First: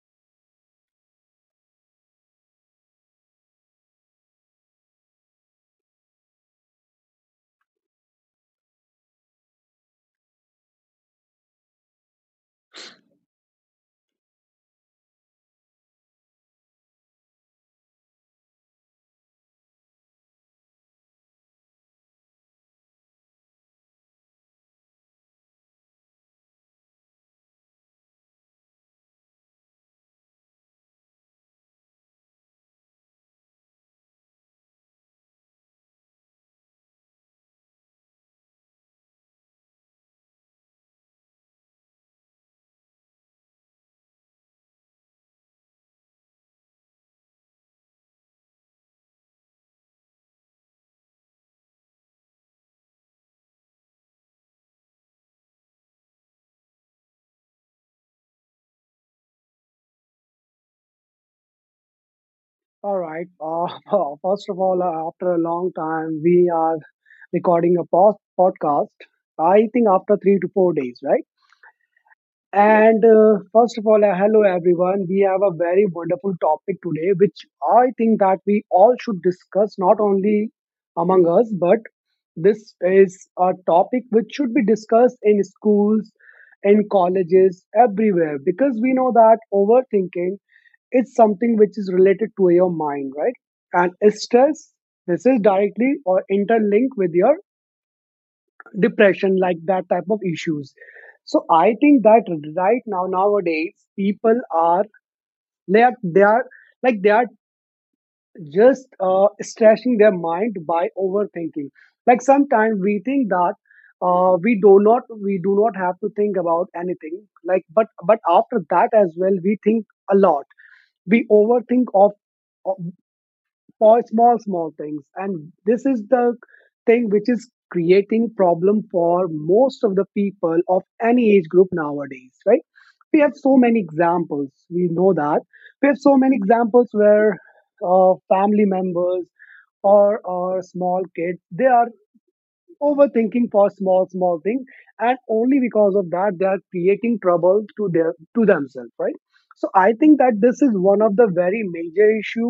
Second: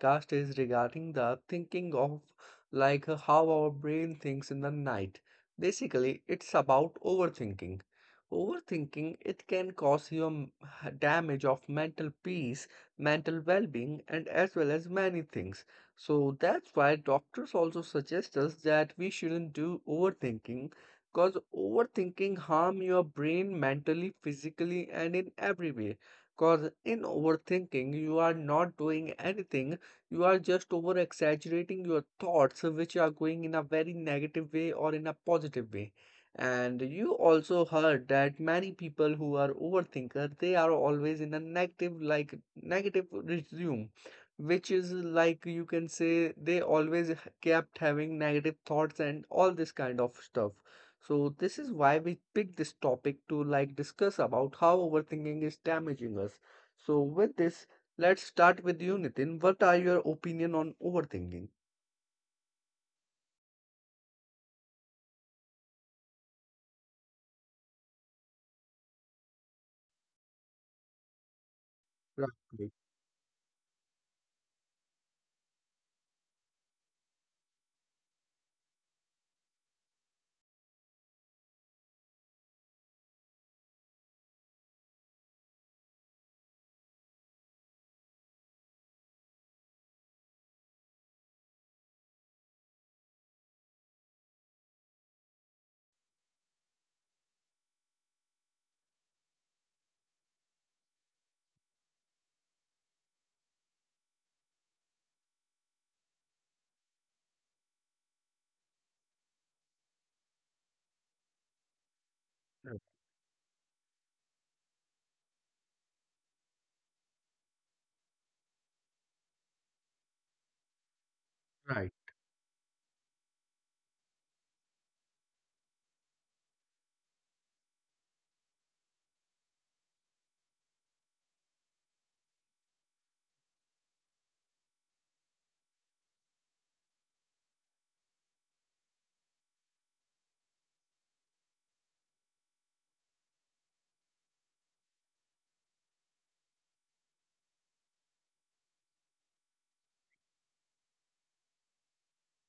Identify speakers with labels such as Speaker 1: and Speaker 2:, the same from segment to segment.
Speaker 1: podcast is regarding the thinking of like how our brain thinks in the night. Basically, it's about overthinking. Overthinking, it can cause you damage of mental peace, mental well-being, and as well as many things. So that's why doctors also suggest us that we shouldn't do overthinking. Cause overthinking harm your brain mentally, physically, and in every way. Cause in overthinking, you are not doing anything. You are just over exaggerating your thoughts, which are going in a very negative way or in a positive way. And you also heard that many people who are overthinker, they are always in a negative, like negative resume, which is like you can say they always kept having negative thoughts and all this kind of stuff. So this is why we picked this topic to like discuss about how overthinking is damaging us. So with this, let's start with you, Nitin. What are your opinion on overthinking?
Speaker 2: All right. First of all, after a long time, we are recording a podcast. I think after 3 to 4 days, right?
Speaker 1: Right,
Speaker 2: Yes.
Speaker 1: right,
Speaker 2: And first of all, hello everyone. We have a very wonderful topic today, which I think that we all should discuss not only among us, but this is a topic which should be discussed in schools, in colleges, everywhere, because we know that overthinking, it's something which is related to your mind, right? And stress, this is directly or interlinked with your depression, like that type of issues. So I think that right now, nowadays, people are they are, they are they are just stressing their mind by overthinking. Like sometimes we think that we do not have to think about anything. Like but after that as well, we think a lot. We
Speaker 1: right,
Speaker 2: overthink
Speaker 1: right,
Speaker 2: of for small small things, and this is the thing which is creating problem for most of the people of any age group nowadays, right? We have so many examples, we know that we have so many examples where family members or small kids, they are overthinking for small small things, and only because of that they are creating trouble to their, to themselves, right? So I think that this is one of the very major issue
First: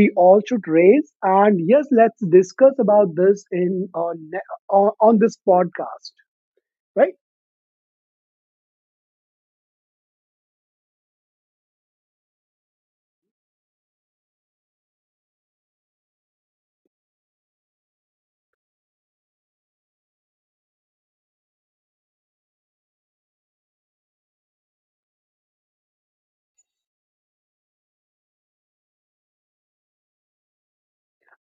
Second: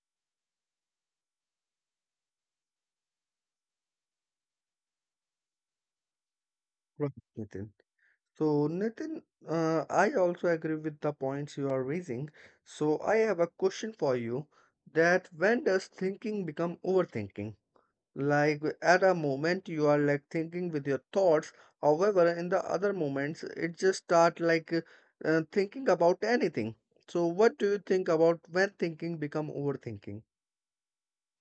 Speaker 2: we all should raise, and yes, let's discuss about this in on ne- on this podcast,
Speaker 1: right,
Speaker 2: right?
Speaker 1: Nitin. So Nitin, I also agree with the points you are raising. So I have a question for you that when does thinking become overthinking? Like at a moment you are like thinking with your thoughts, however, in the other moments it just start like thinking about anything. So what do you think about when thinking become overthinking?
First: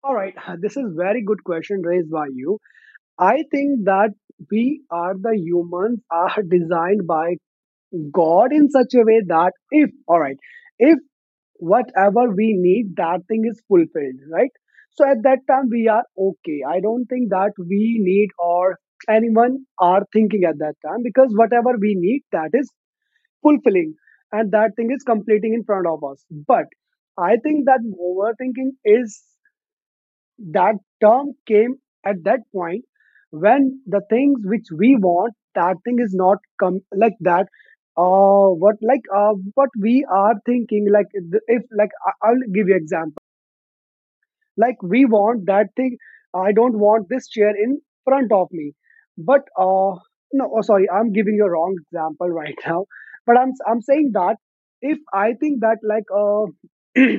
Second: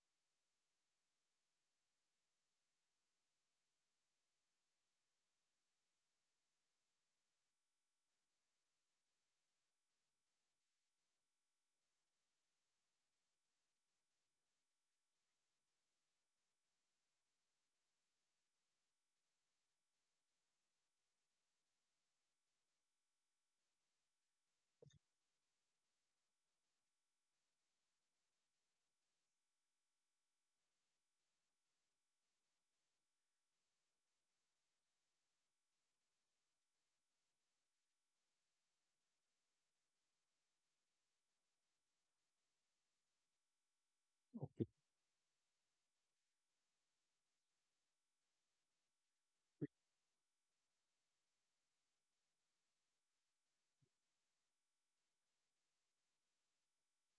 Speaker 2: All right. This is very good question raised by you. I think that we are the humans are designed by God in such a way that if all right if whatever we need, that thing is fulfilled, right? So at that time we are okay. I don't think that we need or anyone are thinking at that time, because whatever we need, that is fulfilling, and that thing is completing in front of us. But I think that overthinking is that term came at that point when the things which we want, that thing is not come like that. What like what we are thinking like if like I'll give you example.
Speaker 1: Okay.
Speaker 2: Like we want that thing. I don't want this chair in front of me, but no, oh, sorry, I'm giving you a wrong example right now. But I'm saying that if I think that like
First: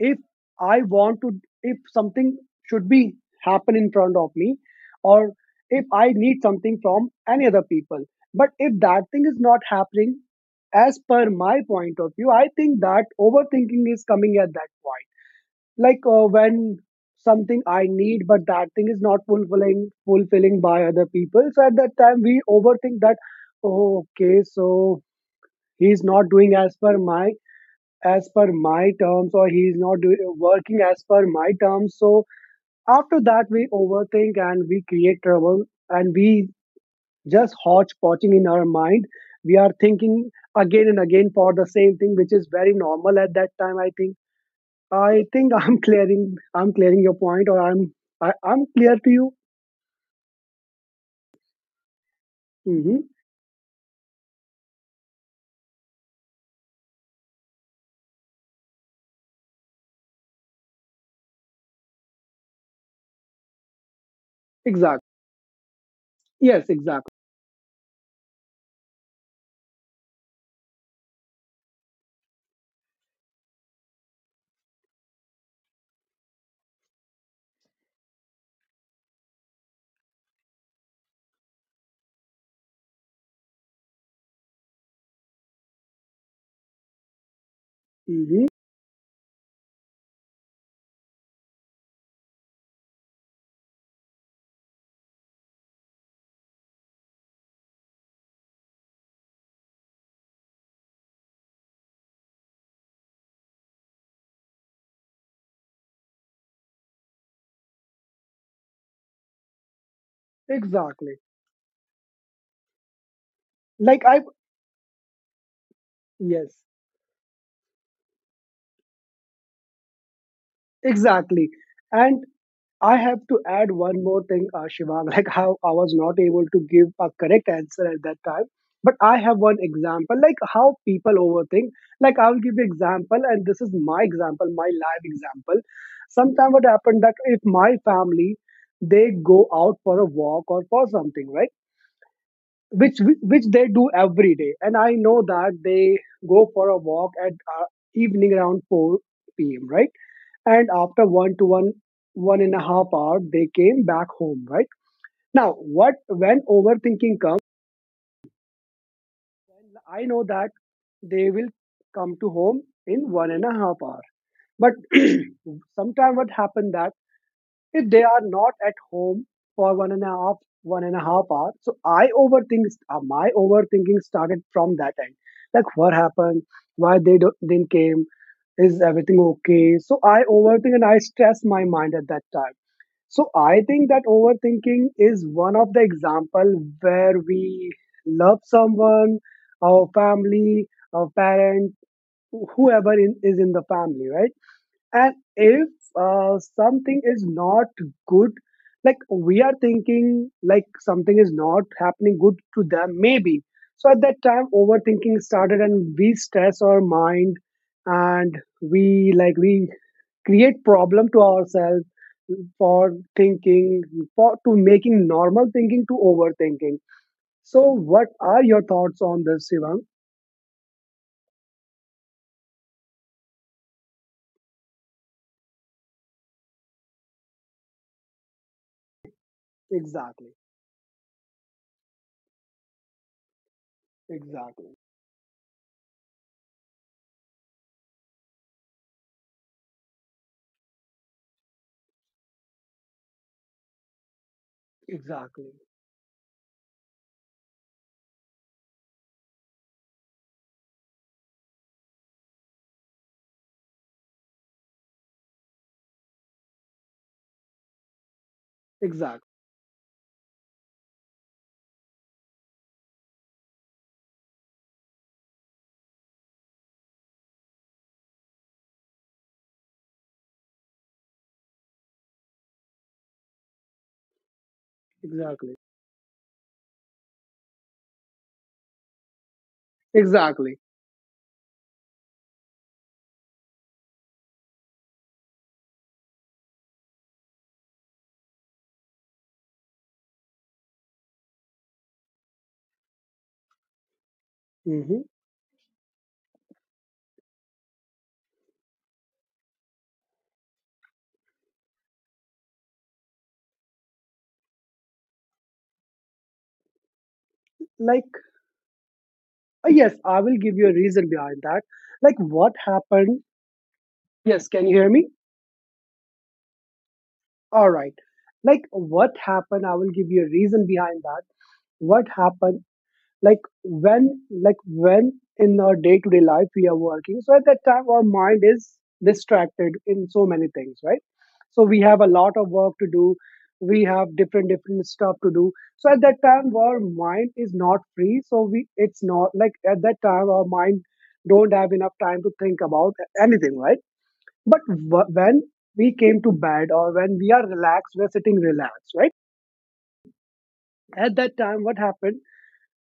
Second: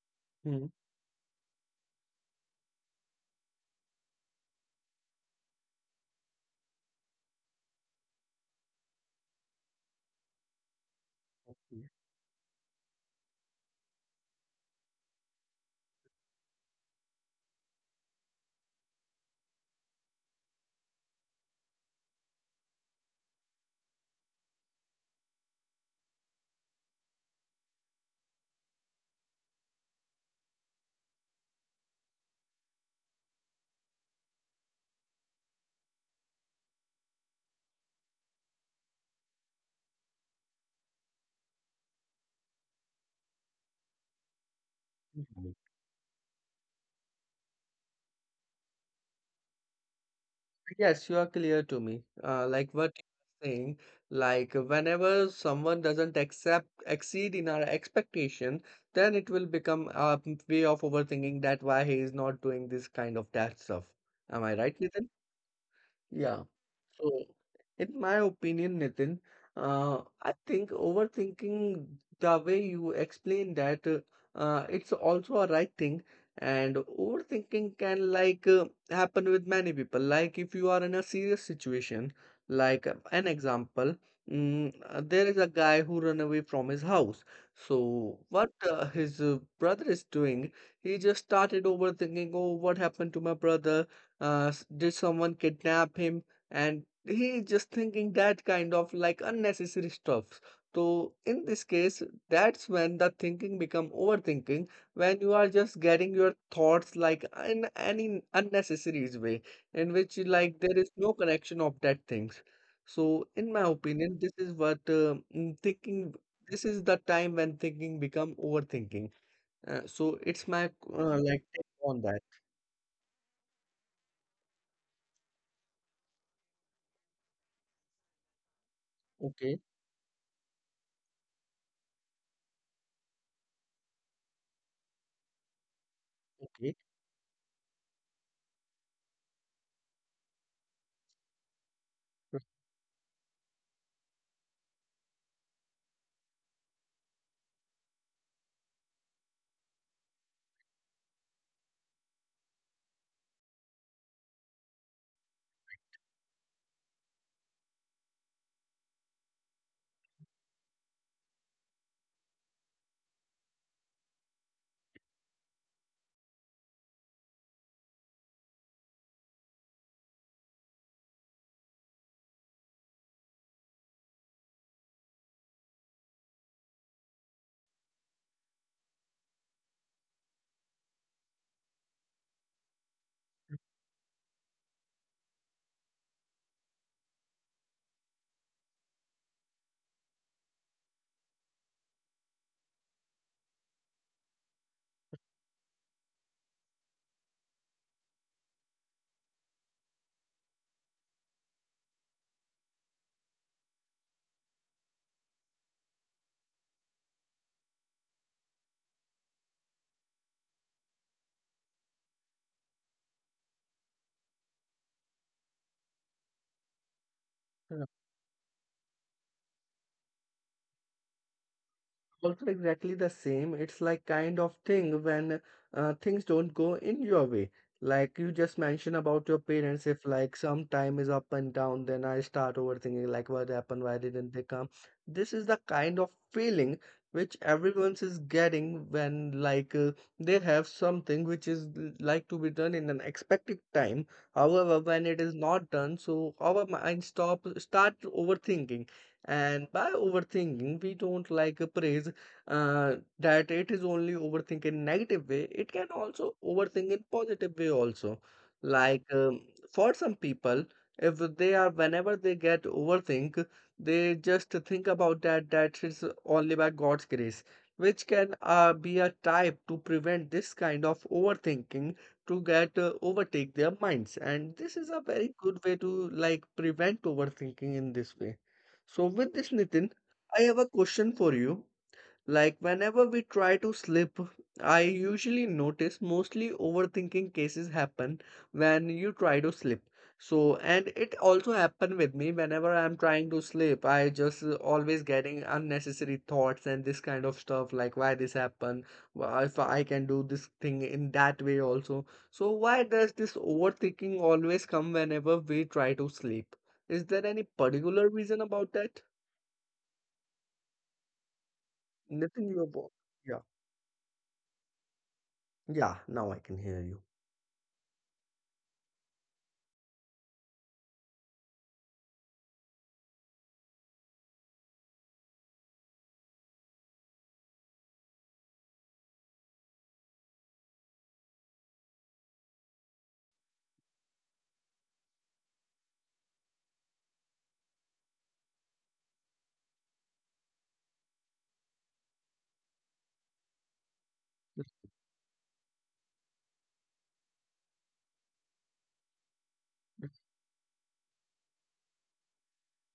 Speaker 2: if
Speaker 1: Hmm.
Speaker 2: I want to, if something should be happen in front of me, or if I need something from any other people. But if that thing is not happening, as per my point of view, I think that overthinking is coming at that point. Like when something I need, but that thing is not fulfilling by other people. So at that time, we overthink that. "Oh, okay, so he's not doing as per my terms, or he's not doing working as per my terms, so after that we overthink and we create trouble, and we just hodgepodging in our mind, we are thinking again and again for the same thing, which is very normal at that time, I think.
Speaker 1: Mhm.
Speaker 2: I'm clearing your point, or I'm clear to you.
Speaker 1: Yes, you are clear to me. Like what
Speaker 2: Mm-hmm.
Speaker 1: you're saying, like whenever someone doesn't accept exceed in our expectation, then it will become a way of overthinking that why he is not doing this kind of that stuff. Am I right,
Speaker 2: Exactly.
Speaker 1: Nitin? Yeah.
Speaker 2: Yes, exactly.
Speaker 1: So, in my opinion, Nitin, I think overthinking the way you explain that, it's also a right thing. And overthinking can like happen with many people. Like if you are in a serious situation, like an example, there is a guy who ran away from his house. So
Speaker 2: Mm-hmm.
Speaker 1: what his brother is doing, he just started overthinking. Oh, what happened to my brother? Did someone kidnap him? And he is just thinking that kind of like unnecessary stuff. So in this case, that's when the thinking become overthinking, when you are just getting your thoughts like in any unnecessary way, in which like there is no
Speaker 2: Exactly.
Speaker 1: connection of that things. So in my
Speaker 2: like
Speaker 1: opinion,
Speaker 2: I
Speaker 1: this is what mm, thinking this
Speaker 2: yes,
Speaker 1: is the time when thinking become overthinking. So it's my like
Speaker 2: exactly.
Speaker 1: take on that.
Speaker 2: And I have to add one more thing, Shivang, like how I was not able to give a correct answer at that time. But I have one
Speaker 1: Okay.
Speaker 2: example, like how people overthink. Like I'll give you example, and this is my example, my live example. Sometime what
Speaker 1: Okay,
Speaker 2: happened that if my family, they go out for a walk or for something, right? Which they do every day, and I know that they go for a walk at uh, evening around 4 p.m. Right? And after one to 1.5 hour they came back home, right? Now, what when overthinking comes, I know that they will come to home in 1.5 hour, but sometime what happened that if they are not at home for 1.5 hour, so I overthink. My overthinking started from that end. Like what happened, why they don't, didn't came, is everything okay? So I overthink and I stress my mind at that time. So I think that overthinking is one of the example where we love someone, our family, our parent, whoever in, is in the family, right? And if something is not good, like we are thinking like something is not happening good to them, maybe. So at that time, overthinking started, and we stress our mind, and we like we create problem to ourselves, for thinking, for to making normal thinking to overthinking. So what are your thoughts on this, Shivang?
Speaker 1: also exactly the same. It's like kind of thing when things don't go in your way. Like you just mentioned about your parents, if
Speaker 2: Exactly.
Speaker 1: like some time is up and down, then I start overthinking like what happened, why didn't they come?
Speaker 2: Exactly.
Speaker 1: This is the kind of feeling which everyone's is getting when like they have something which is like to be done in an expected time. However, when it is
Speaker 2: Exactly.
Speaker 1: not done, so our mind stop start overthinking. And by overthinking, we don't like praise that it is only overthink in negative way, it can also overthink in positive way also. Like
Speaker 2: Exactly.
Speaker 1: for some people, if they are whenever they get overthink, they just think about that that is only by God's grace, which can be a type to prevent this kind of overthinking to get overtake their minds. And this is a very
Speaker 2: Exactly.
Speaker 1: good way to like prevent overthinking in this way. So with this, Nitin, I
Speaker 2: Exactly.
Speaker 1: have a question for you. Like whenever we try to sleep, I usually notice mostly overthinking cases happen when you try to sleep. So, and it also happened with me whenever I'm trying to sleep. I just
Speaker 2: Hmm.
Speaker 1: always getting unnecessary thoughts and this kind of stuff like why this happened, why if I can do this thing in that way also. So why does this overthinking always come whenever we try to sleep? Is there any
Speaker 2: Like
Speaker 1: particular reason about that?
Speaker 2: yes, I will give you a reason behind that. Like
Speaker 1: Nothing
Speaker 2: what
Speaker 1: you about.
Speaker 2: happened. Yes, can you hear me?
Speaker 1: Yeah, now I can hear you.
Speaker 2: All right. Like what happened, I will give you a reason behind that. What happened. Like when, like when in our day to day life we are working, so at that time our mind is distracted in so many things, right? So we have a lot of work to do, we have different different stuff to do. So at that time our mind is not free, so we, it's not like at that time our mind don't have enough time to think about anything, right? But when we came to bed, or when we are relaxed, we're sitting relaxed, right? At that time what happened.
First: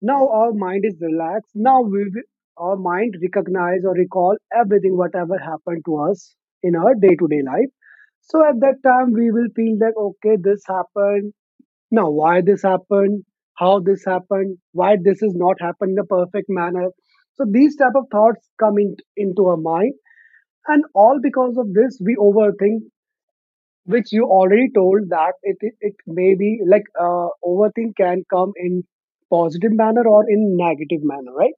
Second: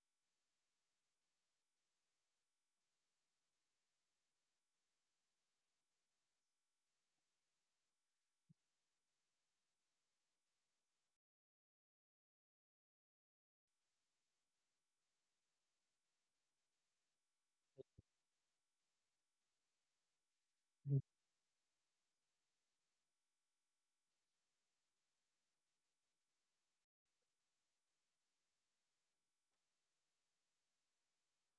Speaker 2: Now our mind is relaxed. Now we will, our mind recognize or recall everything whatever happened to us in our day to day life. So at that time we will feel like okay, this happened. Now why this happened? How this happened? Why this is not happened in a perfect manner? So these type of thoughts come in, into our mind, and
Speaker 1: Mhm.
Speaker 2: all because of this we overthink, which you already told that it may be like overthink can come in positive manner or in negative manner, right?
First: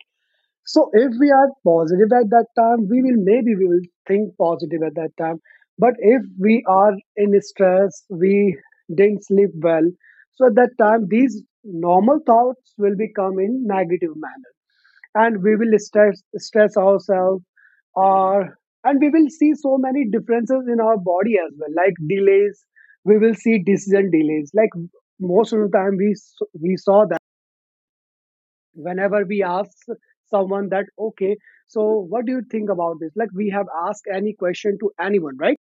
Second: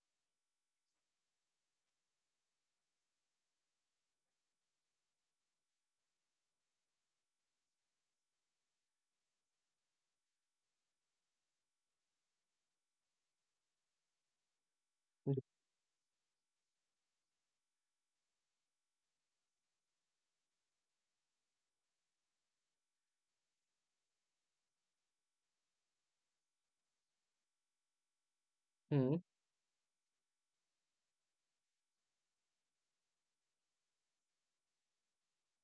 Speaker 2: So if we are positive at that time, we will, maybe we will think positive at that time, but if we are in stress, we didn't sleep well, so at that time these normal thoughts will become in negative manner, and we will stress ourselves, or and we will see so many differences in our body as well, like delays, we will see decision delays. Like most of the time we we saw that
Speaker 1: Mhm.
Speaker 2: whenever we ask someone that okay, so what do you think about this? Like we have asked any question to anyone, right?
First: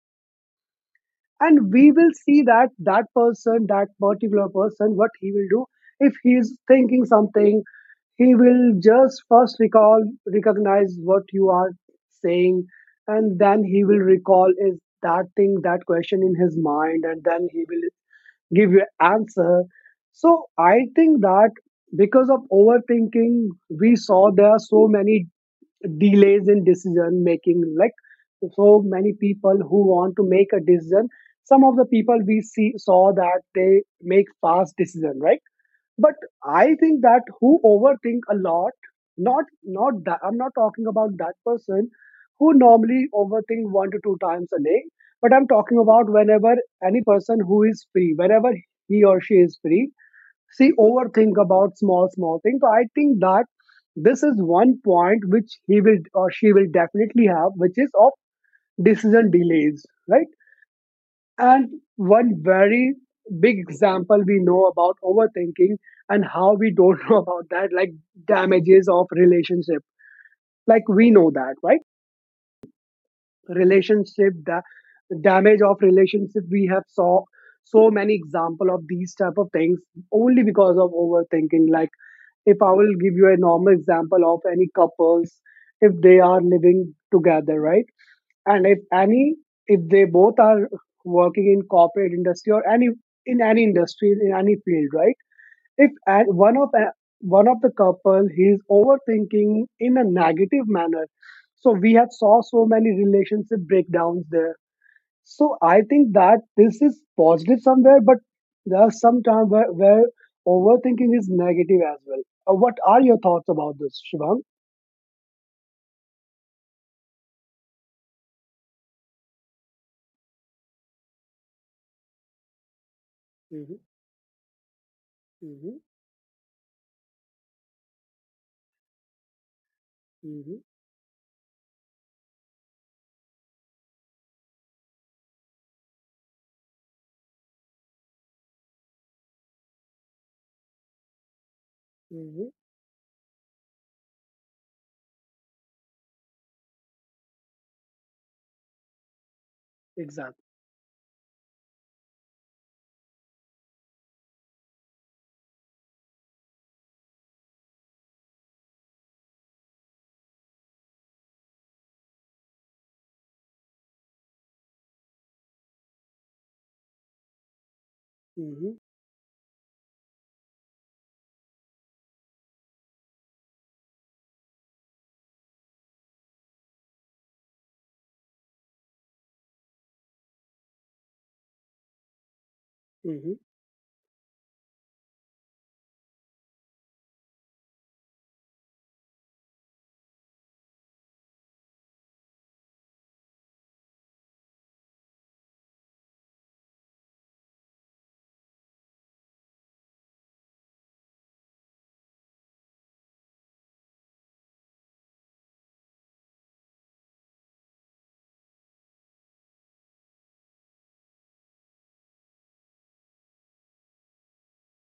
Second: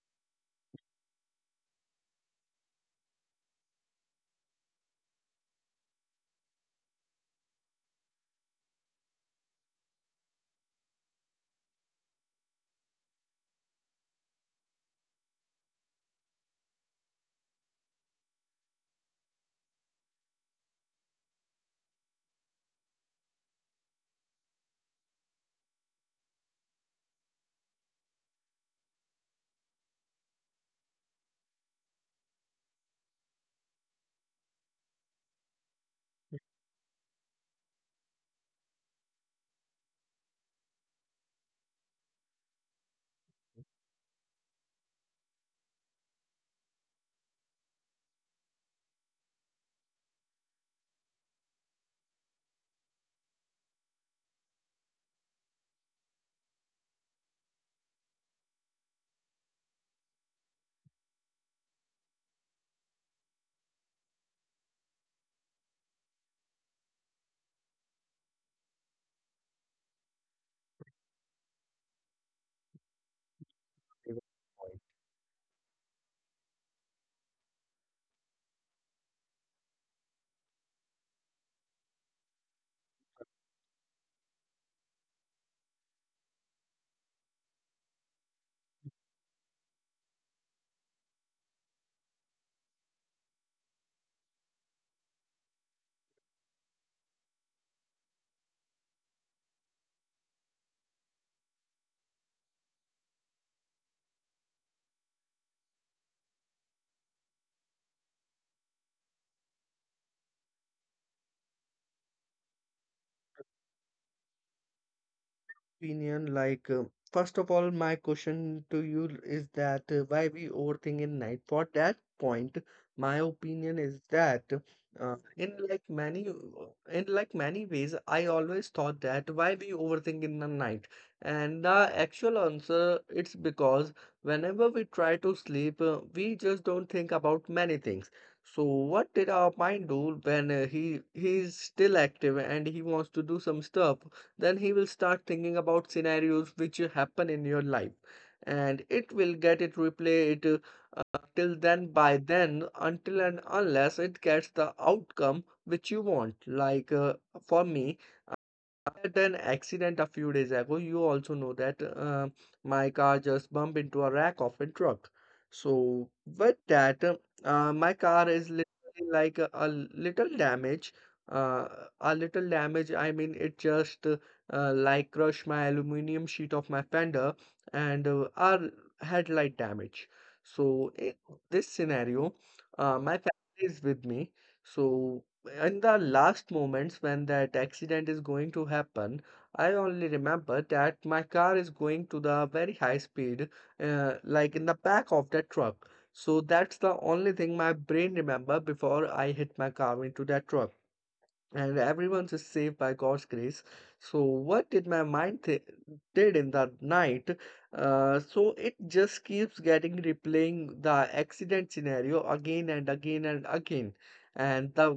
Speaker 2: And we will see that that person, that particular person, what he will do, if he is thinking something, he will just first recall, recognize what you are saying, and then he will recall is that thing, that question in his mind, and then he will give you answer. So I think that because of overthinking we saw there are so many delays in decision making. Like so many people who want to make a decision, some of the people we see saw that they make fast decision, right? But I think that who overthink a lot, not not that I'm not talking about that person who normally overthink one to two times a day, but I'm talking about whenever any person who is free, whenever he or she is free, see overthink about small small things. So I think that this is one point which he will or she will definitely have, which is of decision delays, right? And one very big example we know about overthinking, and how we don't know about that, like damages of relationship. Like we know that, right? Relationship, the damage of relationship, we have saw so many example of these type of things only because of overthinking. Like if I will give you a normal example of any couples, if they are living together, right? And if any, if they both are working in corporate industry or any in any industry, in any field, right? If one of the couple, he is overthinking in a negative manner, so we have saw so many relationship breakdowns there. So I think that this is positive somewhere, but there are some times where overthinking is negative as well. What are your thoughts about this, Shivang?
Speaker 1: Opinion like first of all my question to you is that why we overthink in night. For that point, my
Speaker 2: Mm-hmm,
Speaker 1: opinion is that uh, in
Speaker 2: mm-hmm,
Speaker 1: like many in like many ways I always thought that why we overthink in the
Speaker 2: mm-hmm,
Speaker 1: night. And the actual answer, it's because whenever we try to sleep, we just don't think about many things. So what did our mind do when he is still active
Speaker 2: mm-hmm.
Speaker 1: and he wants to do some stuff? Then he will start thinking about scenarios which happen in your life, and it will get it replay
Speaker 2: Exactly.
Speaker 1: it, till then, by then, until and unless it gets the outcome which you want. Like for me, after an accident a few days ago, you also know that my car just bumped into a rack of a truck. So with that, my
Speaker 2: Mm-hmm,
Speaker 1: car is literally like a little damage. Uh, a little damage. I mean, it just like crushed my aluminum sheet of my fender and our headlight damage. So in this scenario, my
Speaker 2: mm-hmm,
Speaker 1: family is with me. So in the last moments when that accident is going to happen, I only remember that my car is going to the very high speed, like in the back of that truck. So that's the only thing my brain remember before I hit my car into that truck, and everyone's is saved by God's grace. So what did my mind th did in that night? So it just keeps getting replaying the accident scenario again and again and again. And the,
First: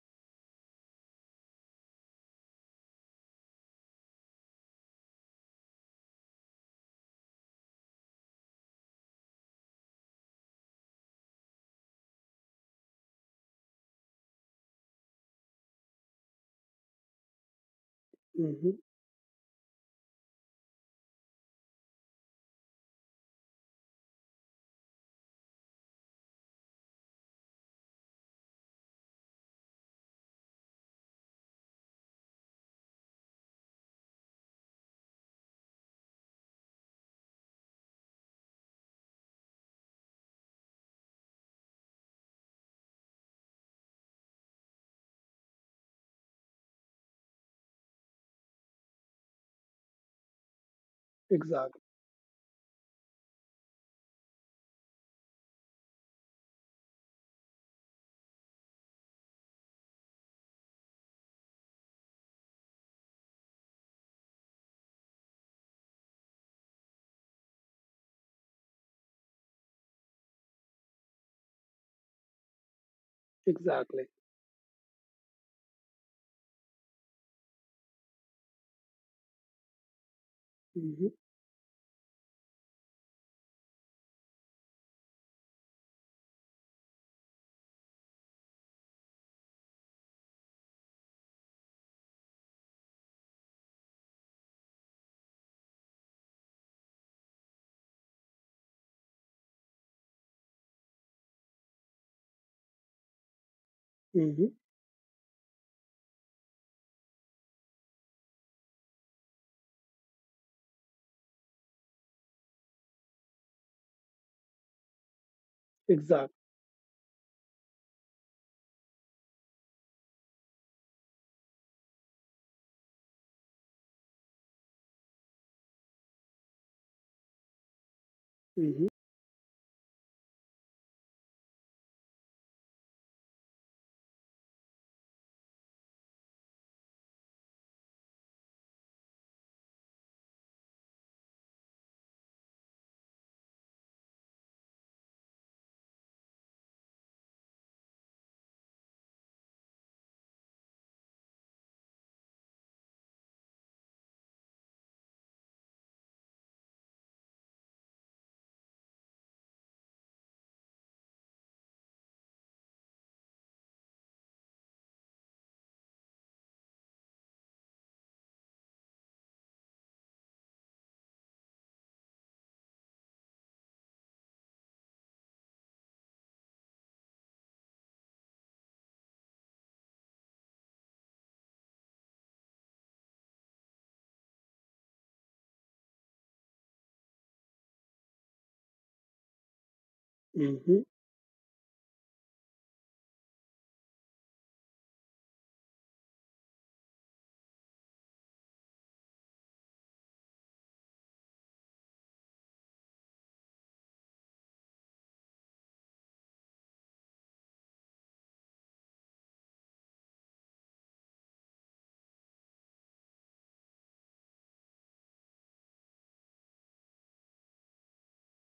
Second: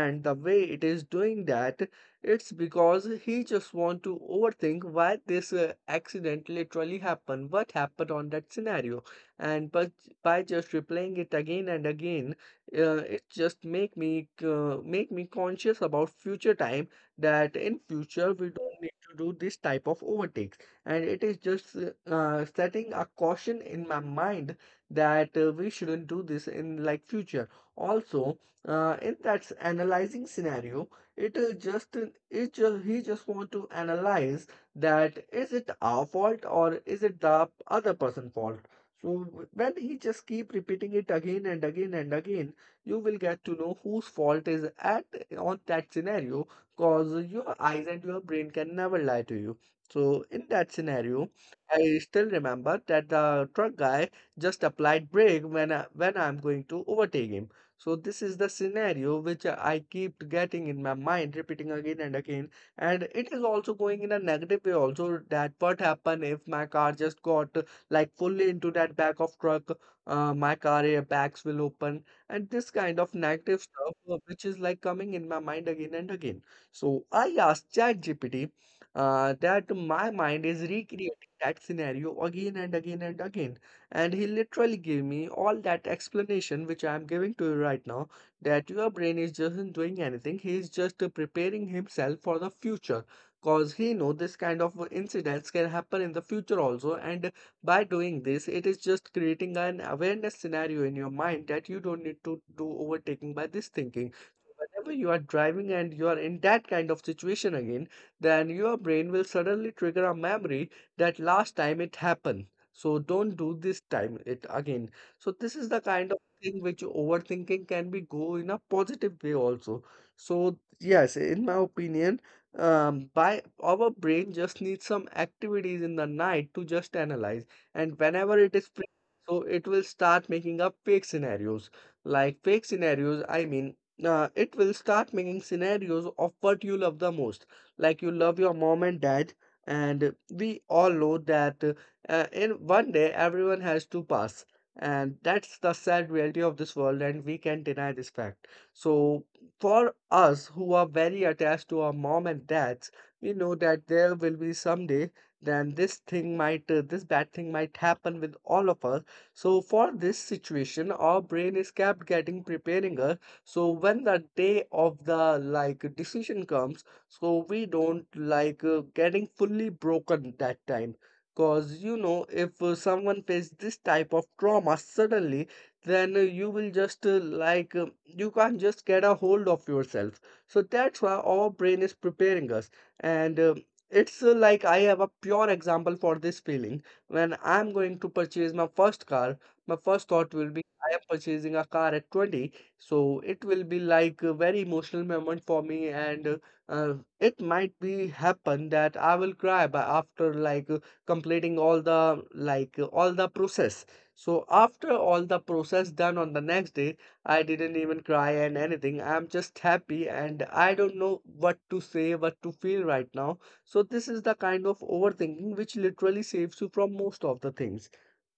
Speaker 1: and the way it is doing that, it's because he just want to overthink why this accident literally happened, what happened on that scenario. And but by just replaying it again and again, it just make me conscious about future time, that in future we
Speaker 2: mm-hmm.
Speaker 1: don't need to do this type of overtakes. And it is just setting a caution in my mind that we shouldn't do this in like future also. Uh, in that analyzing scenario, it is just it just he just want to analyze that is it our fault or is it the other person fault. So when he just keep repeating it again and again and again, you will get to know whose fault is at on that scenario, because your eyes and your brain can never lie to you. So in that scenario,
Speaker 2: Exactly.
Speaker 1: I still remember that the truck guy just applied brake when when I'm going to overtake him. So this is the scenario which I keep getting in my mind, repeating again and again. And it is also going in a negative way also, that what happened if my car just got like fully into that back of truck, my car airbags will open, and this kind of negative stuff
Speaker 2: Exactly.
Speaker 1: which is like coming in my mind again and again. So I asked ChatGPT that my mind is
Speaker 2: Mm-hmm,
Speaker 1: recreating that scenario again and again and again, and he literally gave me all that explanation which I am giving to you right now. That your brain is just not doing anything, he is just preparing himself for the future, because he know this kind of incidents can happen in the future also. And by doing this, it is just creating an awareness scenario in your mind that you don't need to do overtaking by this thinking. So
Speaker 2: mm-hmm.
Speaker 1: whenever you are driving and you are in that kind of situation again, then your brain will suddenly trigger a memory that last time it happened, so don't do this time it again. So this is the kind of
Speaker 2: Exactly.
Speaker 1: thing which overthinking can be go in a positive way also. So yes, in my opinion, by our brain just needs some activities in the night to just analyze, and whenever it is pre-
Speaker 2: Mm-hmm,
Speaker 1: so it will start making up fake scenarios, like fake scenarios I mean, it will start making scenarios of what you love the most. Like, you love your mom and dad, and we all know that, in one day everyone has to pass, and that's the sad reality of this world, and we can deny this fact. So for us who are very attached to our mom and dads, we know that there will be some day then this thing might, this bad thing might happen with all of us. So for this situation our brain is kept getting preparing us, so when the day of the like decision comes, so we don't like, getting fully broken that time, because if, someone faces this type of trauma suddenly, then you will just, like, you can't just get a hold of yourself. So that's why our brain is preparing us. And it's, like, I have a pure example for this feeling. When I'm going to purchase my first car, my first thought will be,
Speaker 2: mm-hmm.
Speaker 1: I am purchasing a car at 20. So it will be like a very emotional moment for me, and uh, it might be happen that I will cry by after like, completing all the like, all the process. So after all the process done on the next day, I didn't even cry and anything. I'm just happy, and I don't know what to say, what to feel right now. So this is the kind of overthinking which literally saves you from most of the things.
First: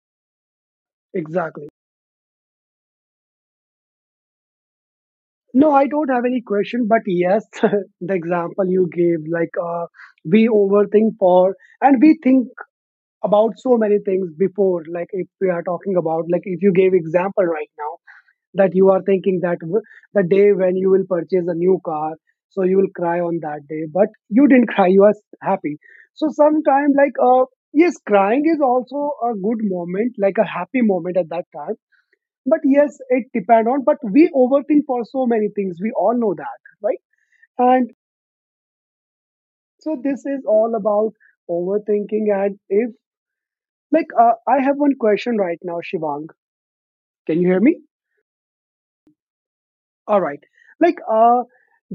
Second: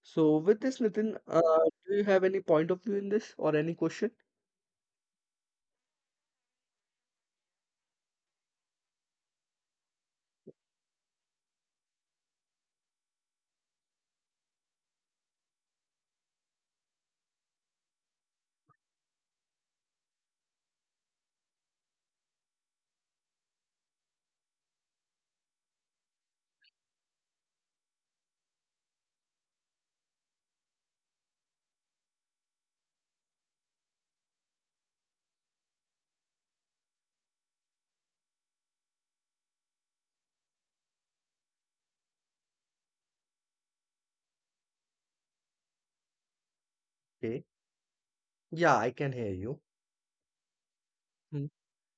Speaker 1: So with this, Nitin,
Speaker 2: Exactly.
Speaker 1: do you have any point of view in this or any question?
Speaker 2: No, I don't have any question, but yes, the example you gave, we overthink and we think about so many things before. Like if we are talking about, like if you gave example right now that you are thinking that the day when you will purchase a new car, so you will cry on that day, but you didn't cry, you are happy. So sometimes, yes, crying is also a good moment, like a happy moment at that time, but yes, it depend on. But we overthink for so many things, we all know that, right? And so this is all about overthinking. And if I have one question right now, Shivang.
Speaker 1: Okay.
Speaker 2: Can you hear me?
Speaker 1: Yeah, I can hear you.
Speaker 2: All right. Like,
Speaker 1: Hmm.
Speaker 2: uh,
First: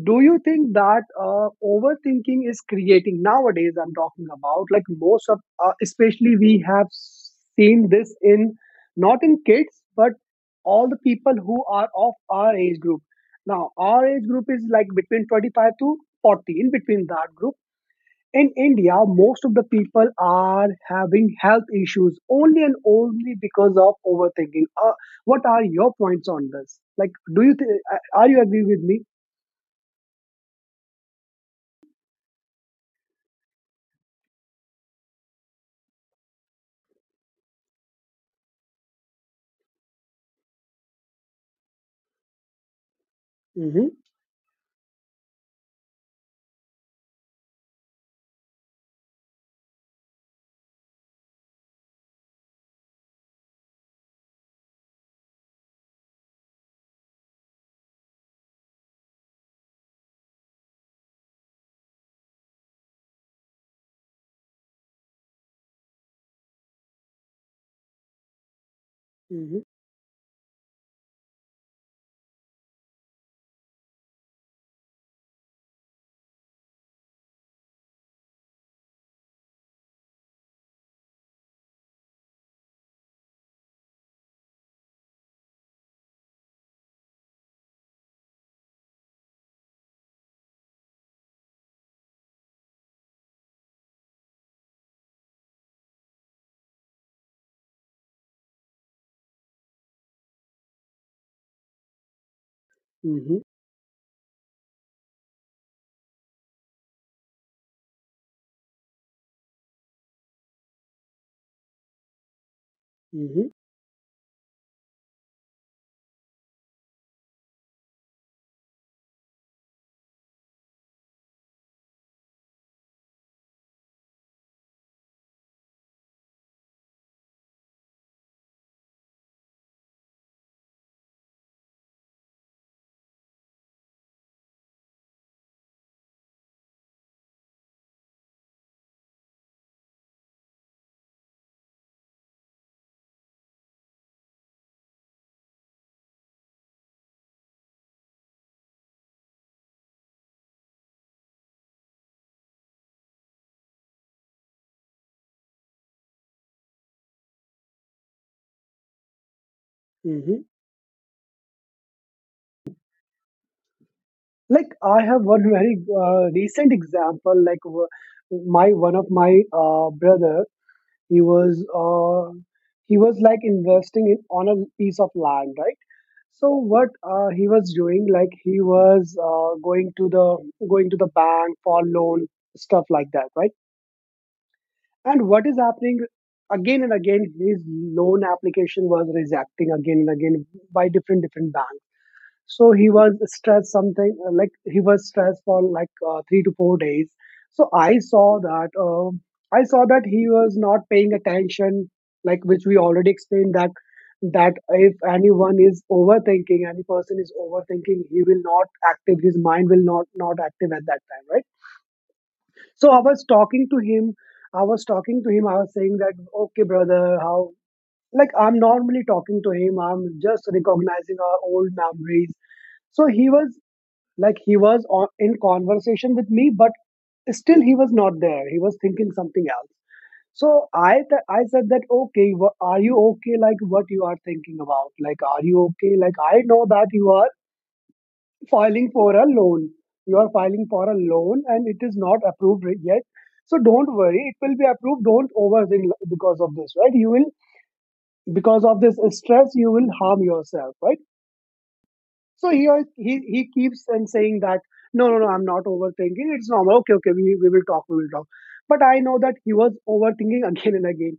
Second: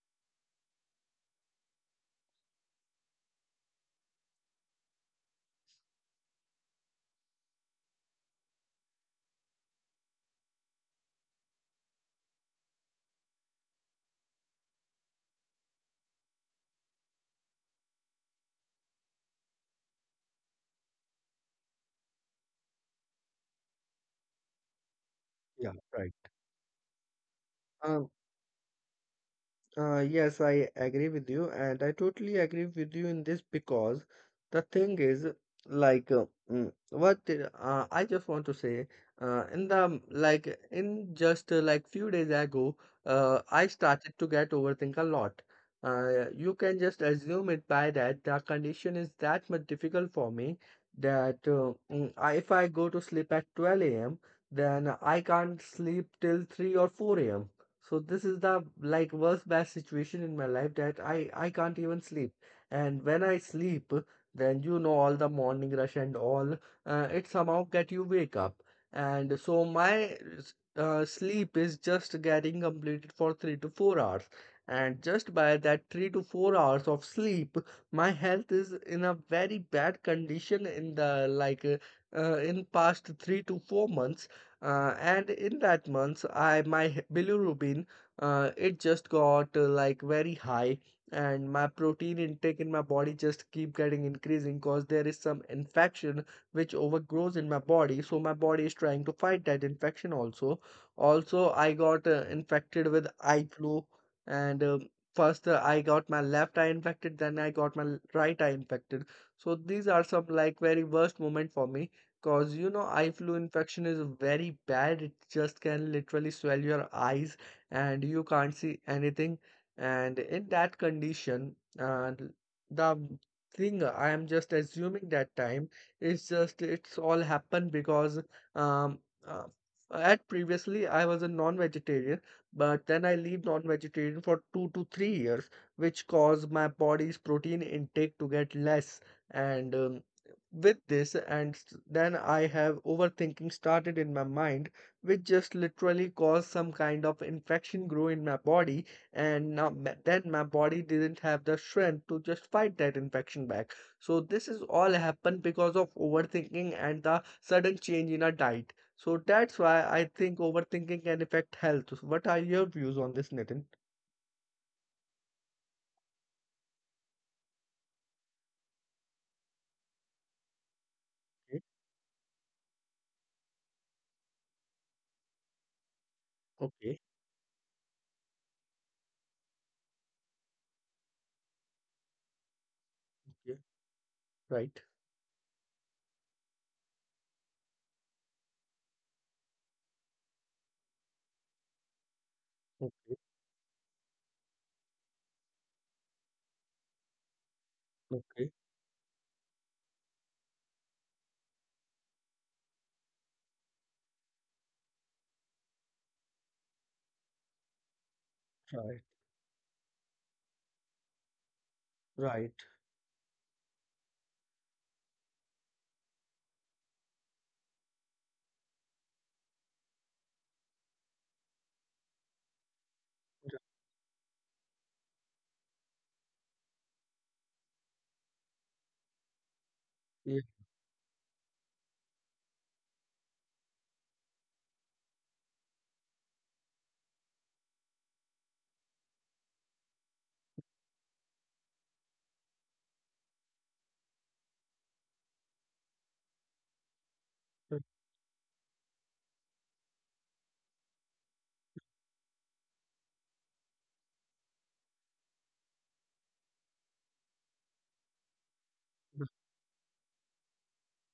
Speaker 2: do you think that overthinking is creating nowadays? I'm talking about like most of, especially we have seen this in not in kids, but all the people who are of our age group. Now, our age group is like between 25 to 40, in between that group in India, most of the people are having health issues only and only because of overthinking. What are
Speaker 1: Yeah,
Speaker 2: your
Speaker 1: right.
Speaker 2: points on this? Like, do
Speaker 1: Um,
Speaker 2: are you agree with me?
Speaker 1: Yes, I agree with you, and I totally agree with you in this, because the thing is, like, I just want to say, in the like, in just like few days ago, I
Speaker 2: Hmm.
Speaker 1: started to get overthink a lot. You can just assume it by that the condition is that much difficult for me that if I go to sleep at 12 a.m., then I can't sleep till 3 or 4 a.m. So this is the like worst bad situation in my life that I can't even sleep. And when I sleep, then all the morning rush and all, it somehow get you wake up. And
Speaker 2: Hmm.
Speaker 1: so my sleep is just getting completed for 3 to 4 hours. And just by that 3 to 4 hours of sleep, my health is in a very bad condition in the like, in past 3 to 4 months. And in that month, I my h- bilirubin, it just got, like very high, and my protein intake in my body just keep getting increasing because there is some infection which overgrows in my body. So my body is trying to fight that infection also. Also, I got infected with
Speaker 2: Hmm.
Speaker 1: eye flu, and first, I got my left eye infected, then I got my right eye infected. So these are some like very worst moment for me. Cause eye flu
Speaker 2: Hmm.
Speaker 1: infection is very bad. It just can literally swell your eyes, and you can't see anything. And in that condition, the thing I am just assuming that time is just it's all happened because um uh, at previously I was a non-vegetarian, but then I leave non-vegetarian for 2 to 3 years, which caused my body's protein intake to get less. And with this, and then I have overthinking started in my mind, which just literally caused some kind of infection grow in my body, and now then my body didn't have the strength to just fight that infection back. So this is all happened because of overthinking and the sudden change in our diet. So that's why I think
Speaker 2: Hmm.
Speaker 1: overthinking can affect health. What are your views on this, Nitin?
Speaker 2: Like, I have one very recent example. My one of my brother, he
Speaker 1: Okay,
Speaker 2: was uh, he was like investing in on a piece of land, right? So what
Speaker 1: okay,
Speaker 2: he was doing, like he was going to the bank for loan stuff like that, right?
Speaker 1: okay, right.
Speaker 2: And what is happening again and again, his loan application was rejecting again and again by different different banks. So he was
Speaker 1: Okay,
Speaker 2: stressed something like he was stressed for 3 to 4 days. So
Speaker 1: okay,
Speaker 2: I saw that he was not paying attention, like which we already explained that, that if anyone is overthinking, any person is overthinking, he will not
Speaker 1: right,
Speaker 2: active, his mind will not not active at that time, right?
Speaker 1: right.
Speaker 2: so I was talking to him. I was talking to him. I was saying that, okay, brother, how, like I'm normally talking to him. I'm just recognizing our old memories. So he was like he was on, in conversation with me, but still he was not there. He was thinking something else.
Speaker 1: Yeah,
Speaker 2: So I said that, okay, are you okay? Like what you are thinking about? Like are you okay? Like I know that you are filing for a loan. You are filing for a loan and it is not approved yet. So don't worry, it will be approved. Don't overthink because of this, right? You will, because of this stress, you will harm yourself, right? So he keeps on saying that no no no, I'm not overthinking. It's normal. Okay okay, we will talk. But I know that he was overthinking again and again.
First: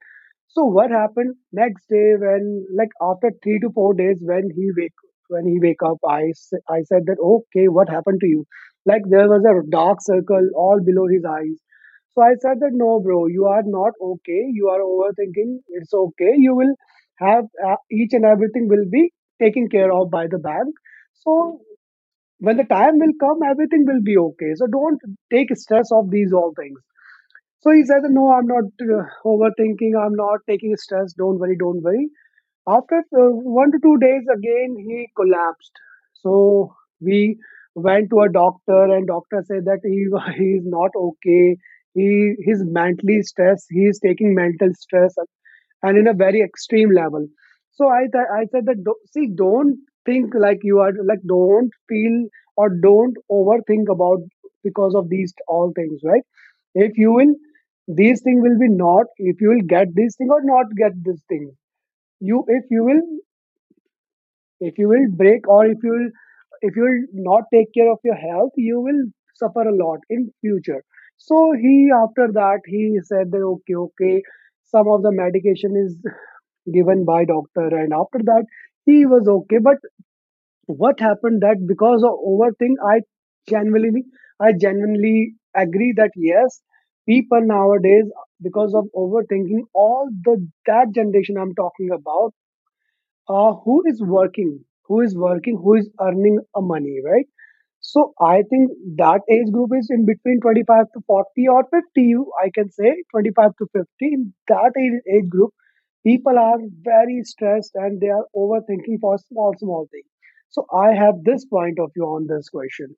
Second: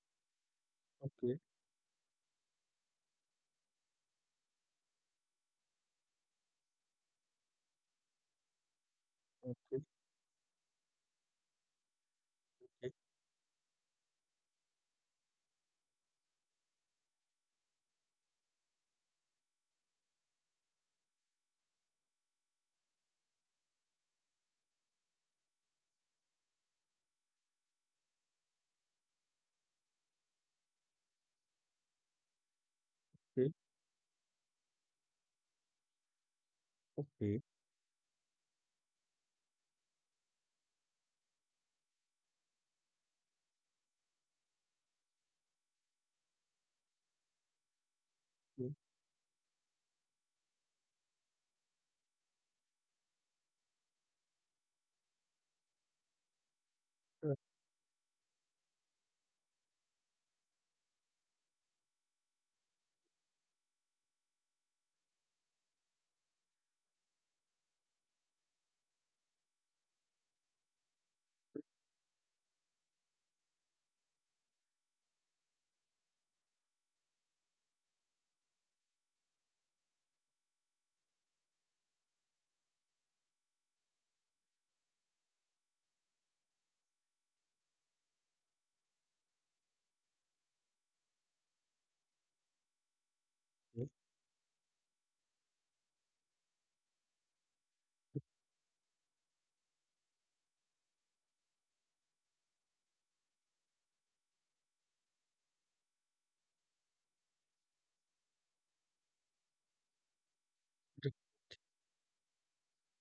Speaker 2: So what happened
Speaker 1: okay,
Speaker 2: next day when, like after 3 to 4 days when he wake up, I said that, okay, what happened to you? Like there was a
Speaker 1: okay.
Speaker 2: dark circle all below his eyes. So I said that,
Speaker 1: Okay,
Speaker 2: no bro, you are not okay, you are overthinking, it's okay, you will have, each and everything will be taken care of by the bank. So when the time will come, everything will be okay. So don't take stress of these all things. So he said, no, I'm not overthinking. I'm not taking stress. Don't worry, don't worry. After 1 to 2 days, again he collapsed. So we
Speaker 1: okay,
Speaker 2: went to a doctor, and doctor said that he he is not okay. He's mentally stressed. He is taking mental stress and in a very extreme level. So I said
Speaker 1: okay,
Speaker 2: that see, don't think like you are, like don't feel or don't overthink about because of these all things, right? If you will,
Speaker 1: okay,
Speaker 2: these thing will be not, if you will get this thing or not get this thing, you, if you will, if you will break, or if you will, if you will not take care of your health, you will suffer a lot in future. So he, after that he said that okay okay, some of the medication is given by doctor, and after that he was okay. But what happened that because of overthink, genuinely I genuinely agree that yes, people nowadays because of overthinking, all the, that generation I'm talking about, uh, who is working who is working, who is earning a money, right? So I think that age group is in between 25 to 40 or 50. You, I can say 25 to 50. In that age group, people are very stressed and they are overthinking for small, small things. So I
Speaker 1: okay,
Speaker 2: have this point of view on this question.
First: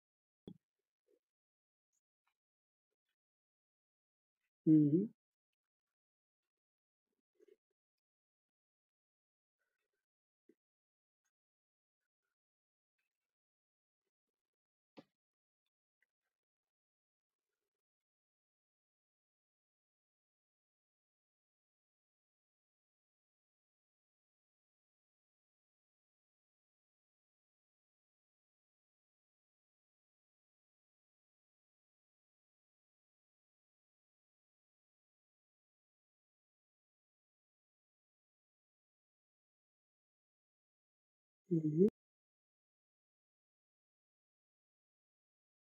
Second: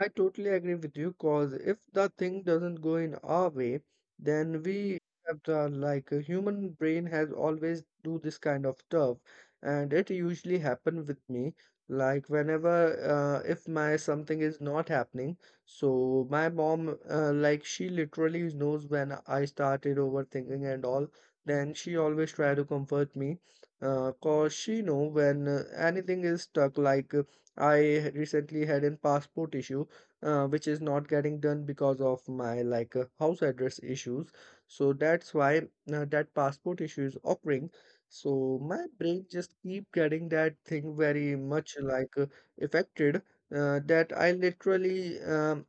Speaker 1: I totally agree with you, because if the thing doesn't go in our way, then we
Speaker 2: Hmm.
Speaker 1: have the like a human brain has always do this kind of stuff, and it usually happen with me. Like, whenever if my something is not happening, so my mom, like she literally knows when I started overthinking and all. Then she always try to comfort me, cause she know when anything is stuck. Like, I recently had a passport issue, which is not getting done because of my like, house address issues. So that's why, that passport issue is occurring. So my brain just keep getting that thing very much
Speaker 2: Hmm.
Speaker 1: like, affected, that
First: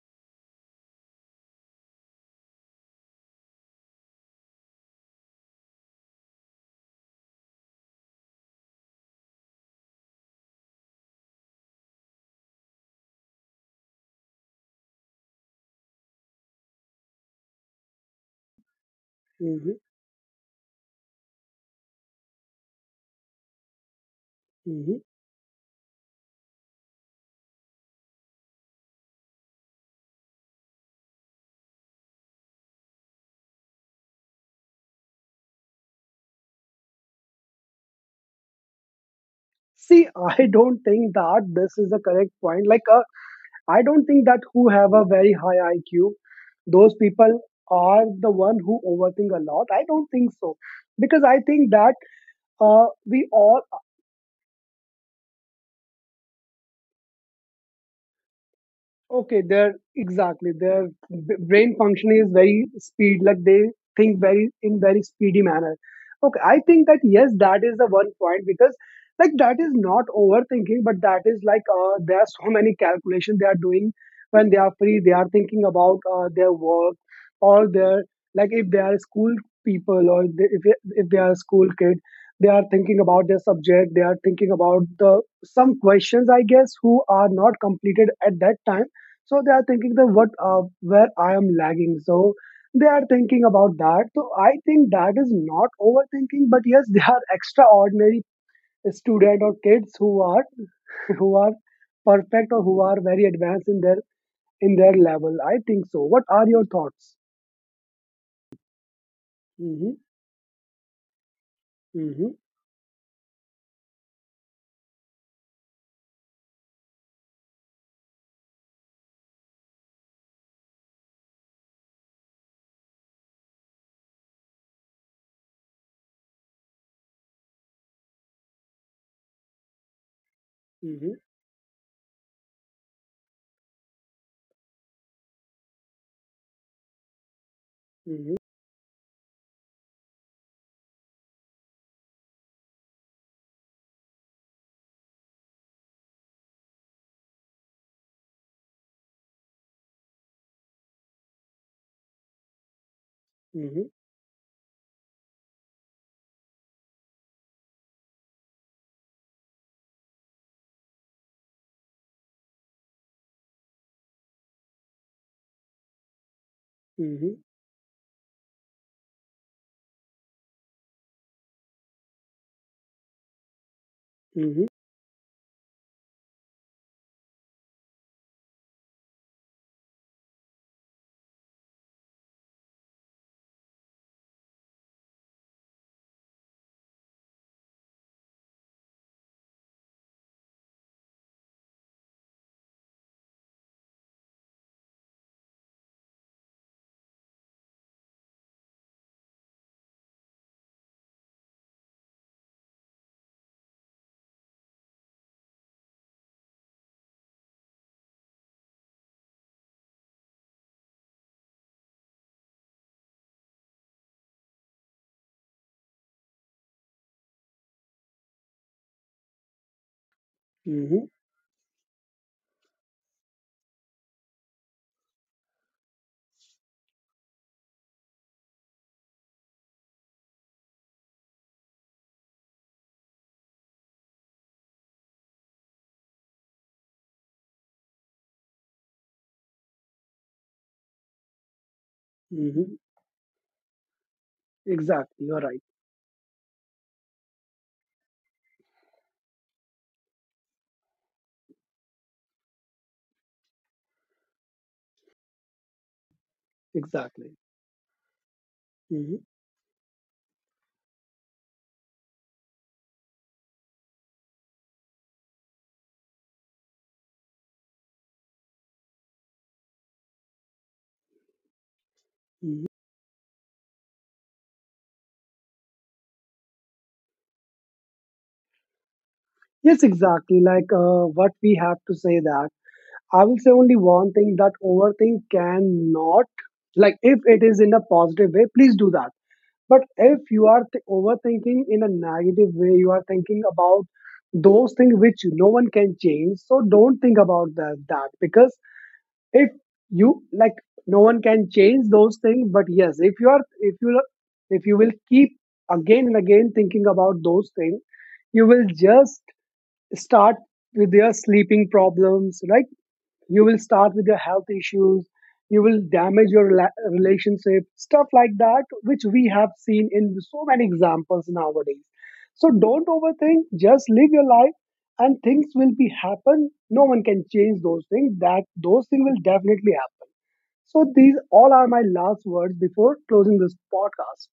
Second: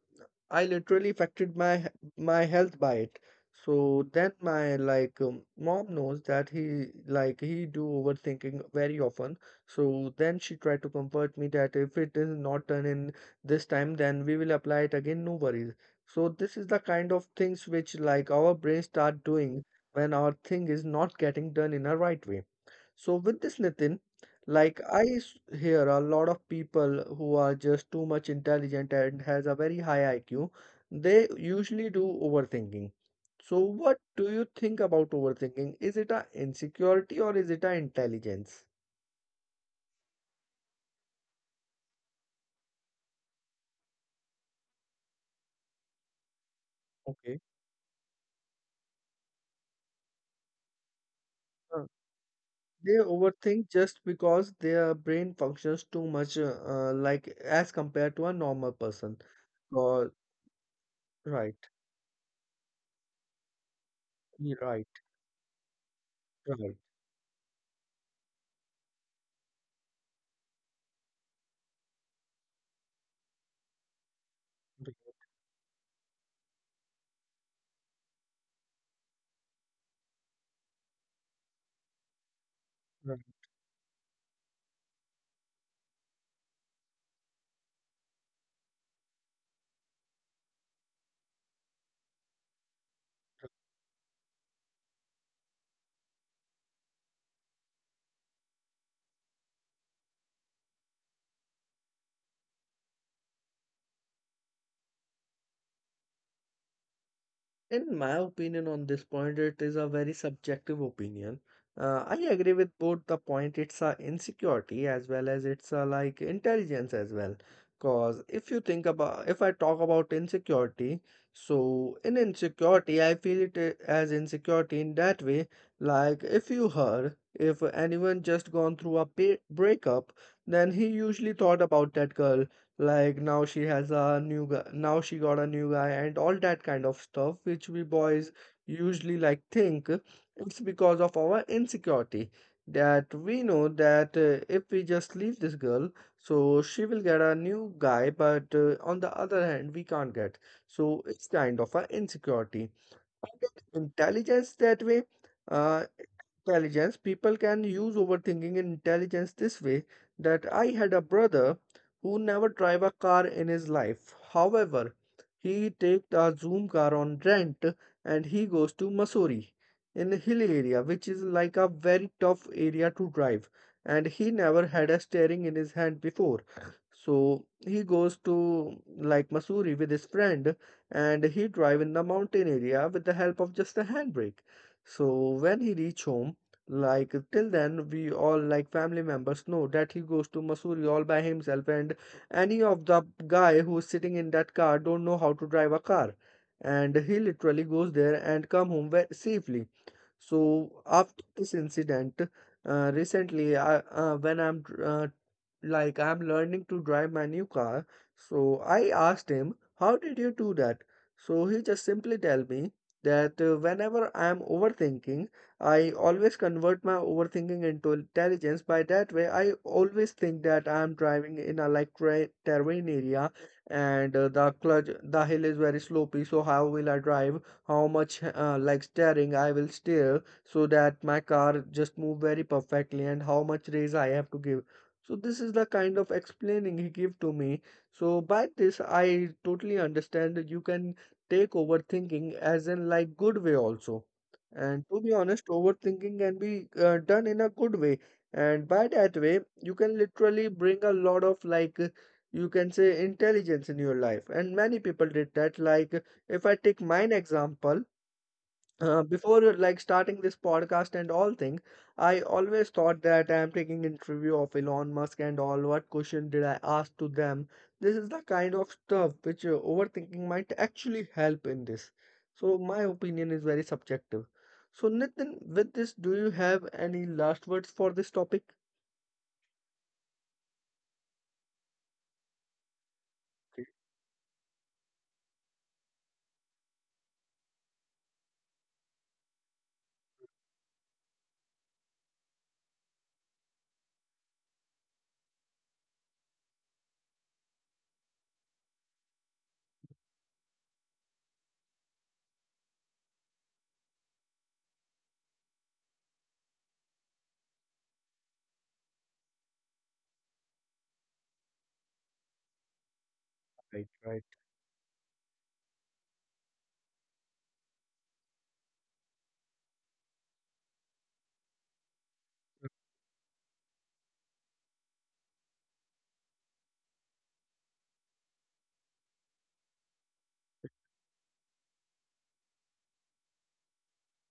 Speaker 1: I literally affected my health by it. So then my like mom knows that he like he do overthinking very often. So then she tried to comfort me, that if it is not done in this time then we will apply it again, no worries. So this is the kind of things which like our brain start doing
Speaker 2: Hmm.
Speaker 1: when our thing is not getting done in a right way. So with this, Nitin, like
Speaker 2: Hmm.
Speaker 1: hear a lot of people who are just too much intelligent and has a very high IQ. They usually do overthinking. So what do you think about overthinking, is it a insecurity or is it a intelligence?
Speaker 2: See, I don't think that this is a correct point. I don't think that who have a very high IQ, those people
Speaker 1: Okay.
Speaker 2: are the one who overthink a lot. I don't think so, because I think that
Speaker 1: They
Speaker 2: we all.
Speaker 1: overthink just because their brain functions too much, like as compared to a normal person.
Speaker 2: Okay, they're
Speaker 1: Or
Speaker 2: exactly their
Speaker 1: right,
Speaker 2: brain function is very speed. Like they think very in
Speaker 1: right,
Speaker 2: very speedy manner. Okay, I
Speaker 1: right,
Speaker 2: think that yes, that is the one point, because like that is not overthinking, but that is there are so many calculations they are doing when they are
Speaker 1: right.
Speaker 2: free. They are thinking about their work or their, like if they are school people, or they, if they are school kid, they are thinking
Speaker 1: Right.
Speaker 2: about their subject. They are thinking about the some questions I guess who are not completed at that time. So they are thinking that what where I am lagging. So they are thinking about that. So I think that is not overthinking, but yes, they are extraordinary student or kids who are perfect, or who are very advanced in their level. I think so. What are your thoughts?
Speaker 1: In my opinion on this point, it is a
Speaker 2: Mm-hmm,
Speaker 1: very subjective opinion. I
Speaker 2: mm-hmm,
Speaker 1: agree with both the point. It's a insecurity as well as it's a like intelligence as well. Cause if you think about, if I talk about insecurity, so in insecurity, I feel it as insecurity in that way. Like, if you heard, if anyone just gone through a breakup, then he
Speaker 2: mm-hmm,
Speaker 1: usually thought about that girl, like now she has a new guy, now she got a new guy, and all that kind of stuff which we boys
Speaker 2: mm-hmm,
Speaker 1: usually like think it's because of our insecurity, that we know that if we just leave this girl, so she will get a new guy, but on the other hand we can't get, so it's kind of an insecurity. Intelligence that way, uh, intelligence, people can use overthinking in intelligence this way, that I had a brother who never drive a car in his life. However, he take a Zoom car
Speaker 2: mm-hmm,
Speaker 1: on
Speaker 2: mm-hmm,
Speaker 1: rent and he goes to Mussoorie, in a hill area, which is like a very tough area to drive. And he
Speaker 2: mm-hmm,
Speaker 1: never had a steering in his hand before. So he goes to like Mussoorie with his friend, and he drive in the mountain area with the help of just a handbrake. So when he reach home, like till then we all like family members know that he goes to Missouri all by himself, and any of the guy who's sitting in that car don't know how to drive a car, and he literally goes there and come home safely. So after this incident, recently I, when I'm like I'm learning to drive my new car, so I asked him, "How did you do that?" So he just simply tell me that, whenever I am overthinking, I always convert my overthinking into intelligence. By that way, I always think that I am
Speaker 2: mm-hmm,
Speaker 1: driving in a like terrain area, and the clutch, the hill is very slopey. So how will I drive? How much, like steering I will steer so that my car just move very perfectly, and how much raise I have to give. So this is the kind of explaining he give to me. So by this, I totally understand that you can take overthinking as
Speaker 2: mm-hmm.
Speaker 1: in like good way also. And to be
Speaker 2: Exactly, you're
Speaker 1: honest,
Speaker 2: right.
Speaker 1: overthinking can be, done in a good way. And by that way, you can literally bring a lot of like, you can say intelligence in your life. And many people did that. Like, if I take mine
Speaker 2: Exactly.
Speaker 1: example,
Speaker 2: Mm-hmm,
Speaker 1: before, like starting this podcast and all thing, I always thought that I am taking interview of Elon Musk and all. What question did I ask to them? This is the kind of stuff which, overthinking might actually help in this. So
Speaker 2: mm-hmm.
Speaker 1: my opinion is very subjective. So Nitin, with this, do you have any last words for this topic?
Speaker 2: Yes, exactly. What we have to say that I will say
Speaker 1: Okay,
Speaker 2: only one thing that overthink cannot, like if it is in a positive way, please do that. But if you are overthinking in a negative way, you are thinking about those things which no one can change. So don't think about that, that because if you like, no one can change those things. But yes, if you are, if you, if you will keep again and again thinking about those things, you will just start with your sleeping problems, right? You will
Speaker 1: right,
Speaker 2: start with your
Speaker 1: right.
Speaker 2: health issues, you will damage your relationship stuff like that, which we have seen in so many examples nowadays. So don't overthink, just live your life, and things will be happen. No one can change those things. That those things will definitely happen. So these all are my last words before closing this podcast.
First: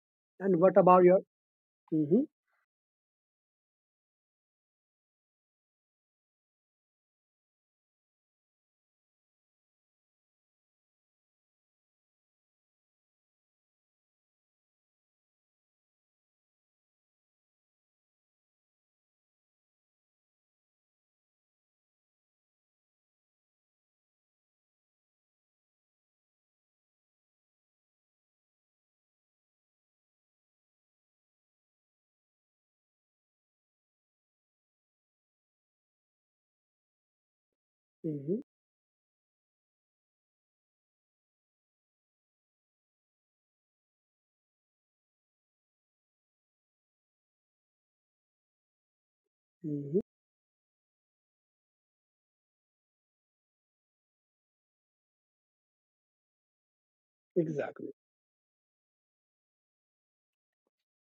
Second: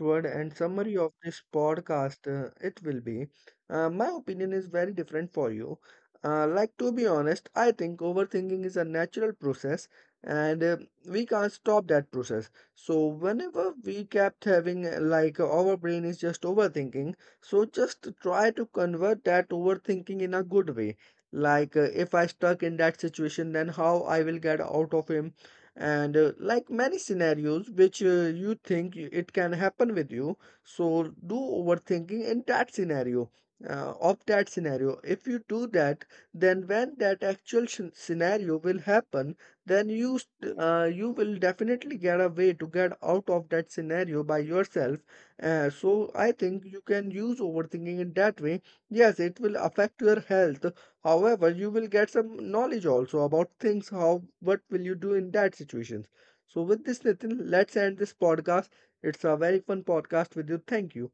Speaker 1: Word and
Speaker 2: And what
Speaker 1: summary
Speaker 2: about
Speaker 1: of
Speaker 2: your?
Speaker 1: this
Speaker 2: Hmm.
Speaker 1: podcast, it will be, my opinion is very different for you. Like, to be honest, I think overthinking is a natural process, and we can't stop that process. So whenever we kept having, like our brain is just overthinking, so just try to convert that overthinking in a good way. Like, if I stuck in that situation, then how I will get out of him. And like, many scenarios which, you think it can happen with you, so do overthinking in that scenario, of that scenario. If you do that, then when that actual
Speaker 2: Hmm.
Speaker 1: scenario will happen, then you will definitely get a way to get out of that scenario by yourself. So I think you can use overthinking in that way. Yes, it will
Speaker 2: Hmm.
Speaker 1: affect your health. However, you will get some knowledge also about things, how, what will you do in that situations. So with this, Nitin, let's
Speaker 2: Exactly.
Speaker 1: end this podcast. It's a very fun podcast with you. Thank you.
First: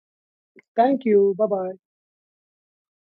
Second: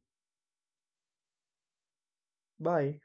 Speaker 2: Thank you. Bye bye.
Speaker 1: Bye.